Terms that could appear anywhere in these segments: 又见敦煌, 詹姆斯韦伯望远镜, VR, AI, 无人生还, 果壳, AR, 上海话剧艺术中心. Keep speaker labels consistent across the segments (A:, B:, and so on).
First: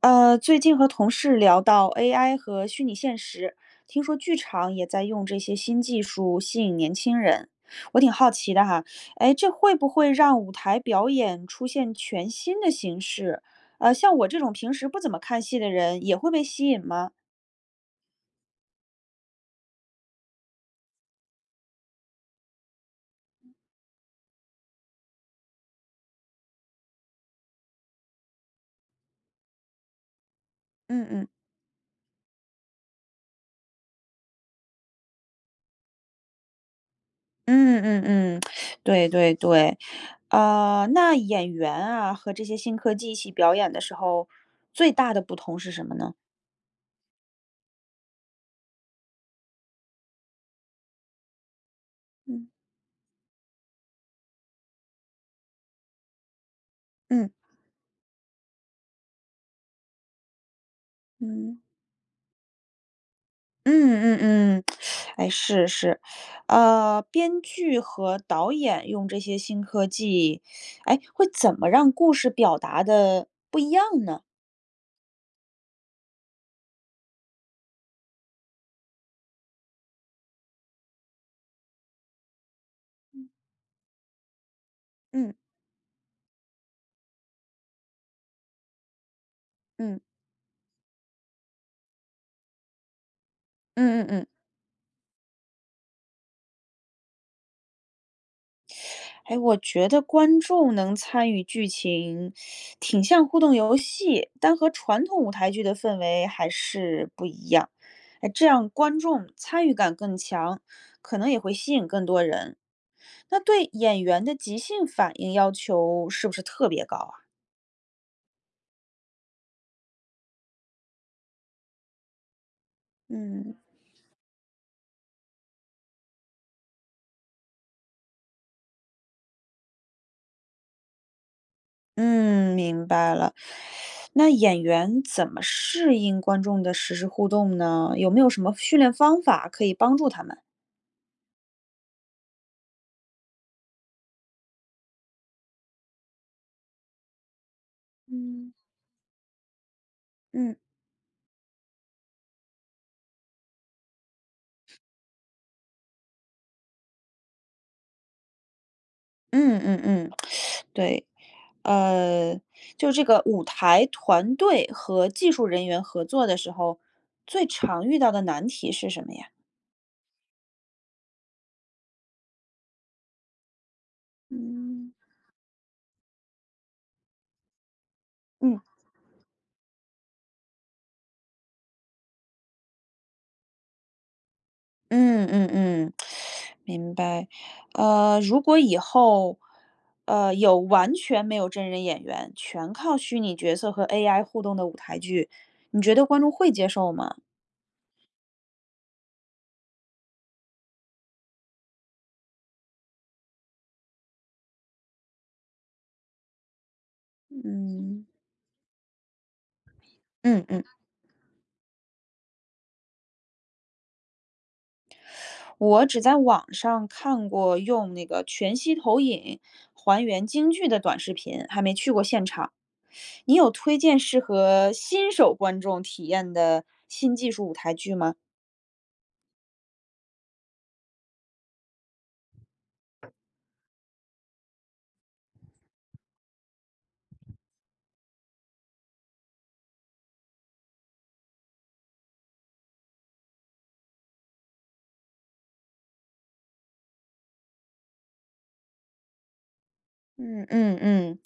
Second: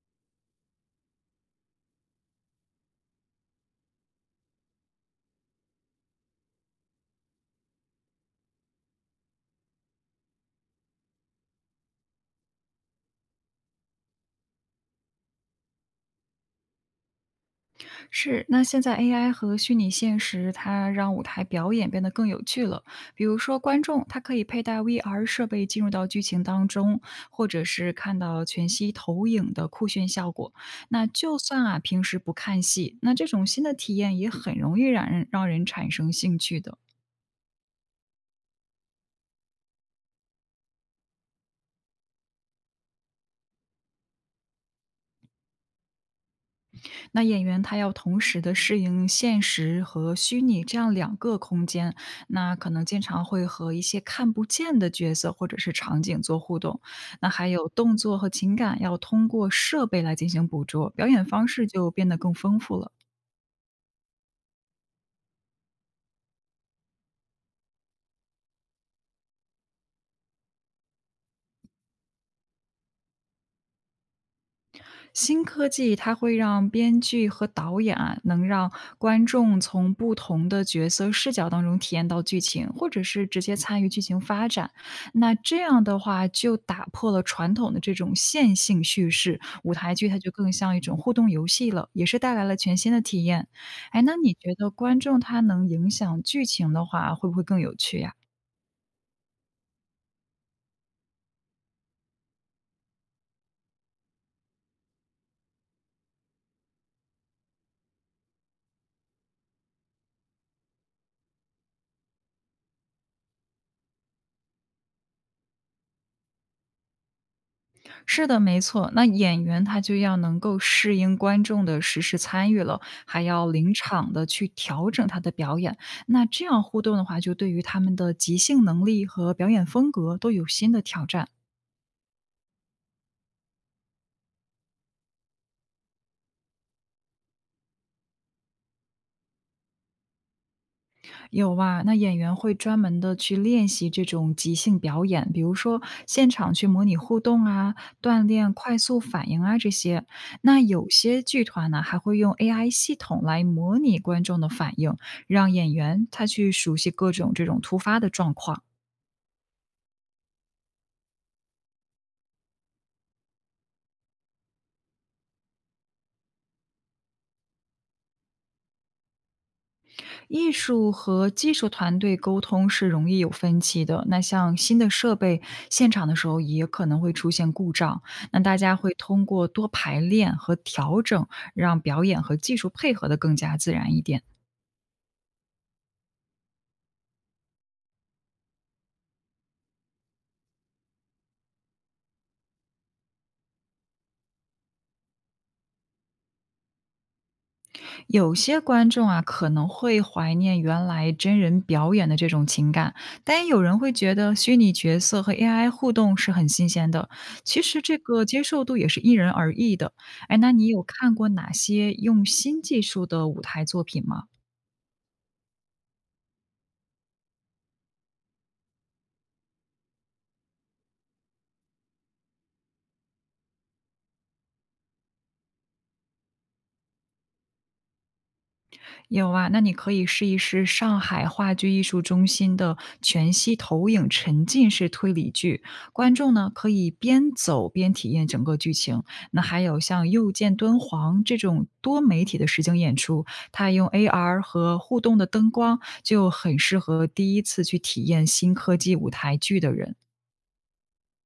A: 最近和同事聊到 AI 和虚拟现实，听说剧场也在用这些新技术吸引年轻人，我挺好奇的哈。哎，这会不会让舞台表演出现全新的形式？像我这种平时不怎么看戏的人，也会被吸引吗？
B: 是，那现在 AI 和虚拟现实，它让舞台表演变得更有趣了。比如说，观众他可以佩戴 VR 设备进入到剧情当中，或者是看到全息投影的酷炫效果。
A: 嗯
B: 那
A: 嗯
B: 就算啊平时不看戏，那这种新的体验也很容易让人产生兴趣的。
A: 嗯嗯嗯，对对对，那演员啊和这些新科技一起表演的时候，最大的不同是什么呢？
B: 那演员他要同时的适应现实和虚拟这样2个空间，
A: 嗯
B: 那可能经常会和一些看不见的角色或者是场景做互动。那
A: 嗯
B: 还有动作和情感要通过设备来进行捕捉，表演方
A: 嗯。
B: 式就变得更丰富了。
A: 嗯嗯嗯，哎，是是，编剧和导演用这些新科技，哎，会怎么让故事表达的不一样呢？
B: 新科技它会让编剧和导演啊，能让观众从不同的角色视角当中体验到剧情，或者是直接参与剧情发展。
A: 嗯
B: 那这样的话，就打破了传统的这种线性叙事，舞台
A: 嗯
B: 剧它就更像一种互动游戏了，也是带来了全新的体验。
A: 嗯
B: 哎，
A: 嗯
B: 那
A: 嗯，
B: 你觉得观众他能影响剧情的话，会不会更有趣呀？
A: 哎，我觉得观众能参与剧情，挺像互动游戏，但和传统舞台剧的氛围还是不一样。哎，这样观众参与感更强，可能也会吸引更多人。那对演员的即兴反应要求是不是特别高啊？
B: 是的，没错。那演员他就要能够适应观众的实时参与了，还要
A: 嗯。
B: 临场的去调整他的表演。那这样互动的话，就对于他们的即兴能力和表演风格都有新的挑战。
A: 嗯，明白了。那演员怎么适应观众的实时互动呢？有没有什么训练方法可以帮助他们？
B: 有啊，那演员会专门的去练习这种即兴表演，比如说现场去模拟互动啊，锻
A: 嗯
B: 炼快速反应啊这些。
A: 嗯
B: 那有些剧团呢，还会用 AI 系统来模拟观众的反应，让演员他去熟悉各种这种突发的状况。
A: 嗯嗯嗯，对，呃，就这个舞台团队和技术人员合作的时候，最常遇到的难题是什么呀？
B: 艺术和技术团队沟通是容易有分歧的。那像新的
A: 嗯，
B: 设备，现场的时候也可能会出现故障。那大
A: 嗯。
B: 家会通过多排练和调整，让表演和技术配合的更加自然一点。
A: 嗯嗯嗯，明白。如果以后，有完全没有真人演员，全靠虚拟角色和 AI 互动的舞台剧，你觉得观众会接受吗？
B: 有些观众啊，可能会怀念原来真人表演的这种情感，但也有人会觉得虚拟角色和 AI 互动是很新鲜的。其实这
A: 嗯
B: 个接受度也是因人而异的。哎，
A: 嗯
B: 那
A: 嗯，
B: 你有看过哪些用新技术的舞台作品吗？
A: 我只在网上看过用那个全息投影还原京剧的短视频，还没去过现场。你有推荐适合新手观众体验的新技术舞台剧吗？
B: 有啊，那你可以试一试上海话剧艺术中心的全息投影沉浸式推理剧，观众呢可以边走边体验整个剧情。那还有像又见敦煌这种多媒体的实景演出，它用 AR 和互动的灯光，就很适合第一次去体验新科技舞台剧的人。
A: 嗯嗯嗯，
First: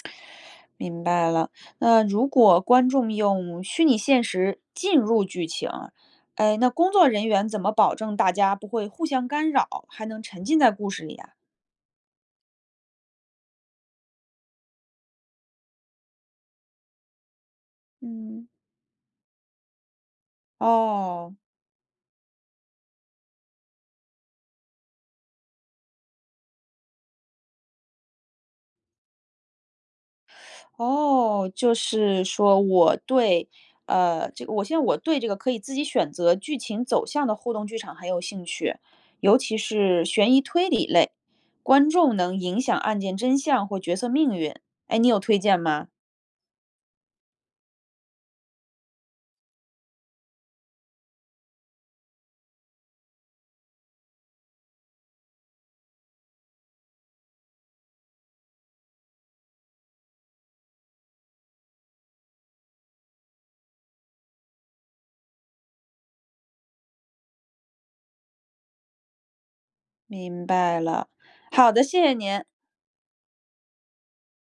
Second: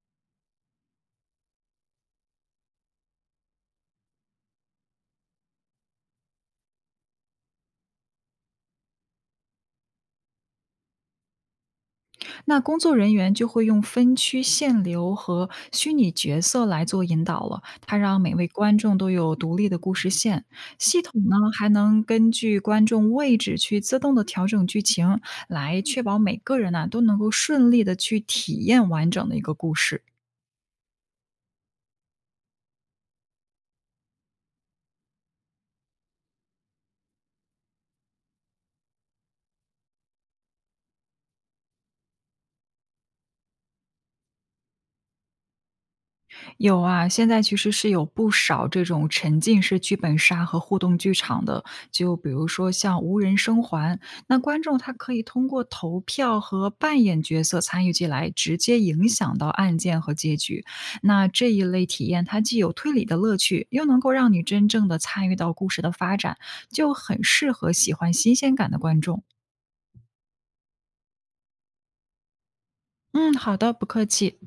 A: 明白了。那如果观众用虚拟现实进入剧情，哎，那工作人员怎么保证大家不会互相干扰，还能沉浸在故事里啊？
B: 那工作人员就会用分区限流和虚拟角色来做引导了，它让每位
A: 嗯，
B: 观众都有独立的故事线。系统
A: 哦
B: 呢还能根据观众位置去自动的调整剧情，来确保每个人呢，都能够顺利的去体验完整的一个故事。
A: 哦，就是说这个我现在我对这个可以自己选择剧情走向的互动剧场很有兴趣，尤其是悬疑推理类，观众能影响案件真相或角色命运。哎，你有推荐吗？
B: 有啊，现在其实是有不少这种沉浸式剧本杀和互动剧场的，就比如说像《无人生还》，那观众他可以通过投票和扮演角色参与进来，直接影响到案件和结局。那这一类体验，它既有推理的乐趣，又能够让你真正的参与到故事的发展，就很适合喜欢新鲜感的观众。
A: 明白了，好的，谢谢您。
B: 嗯，好的，不客气。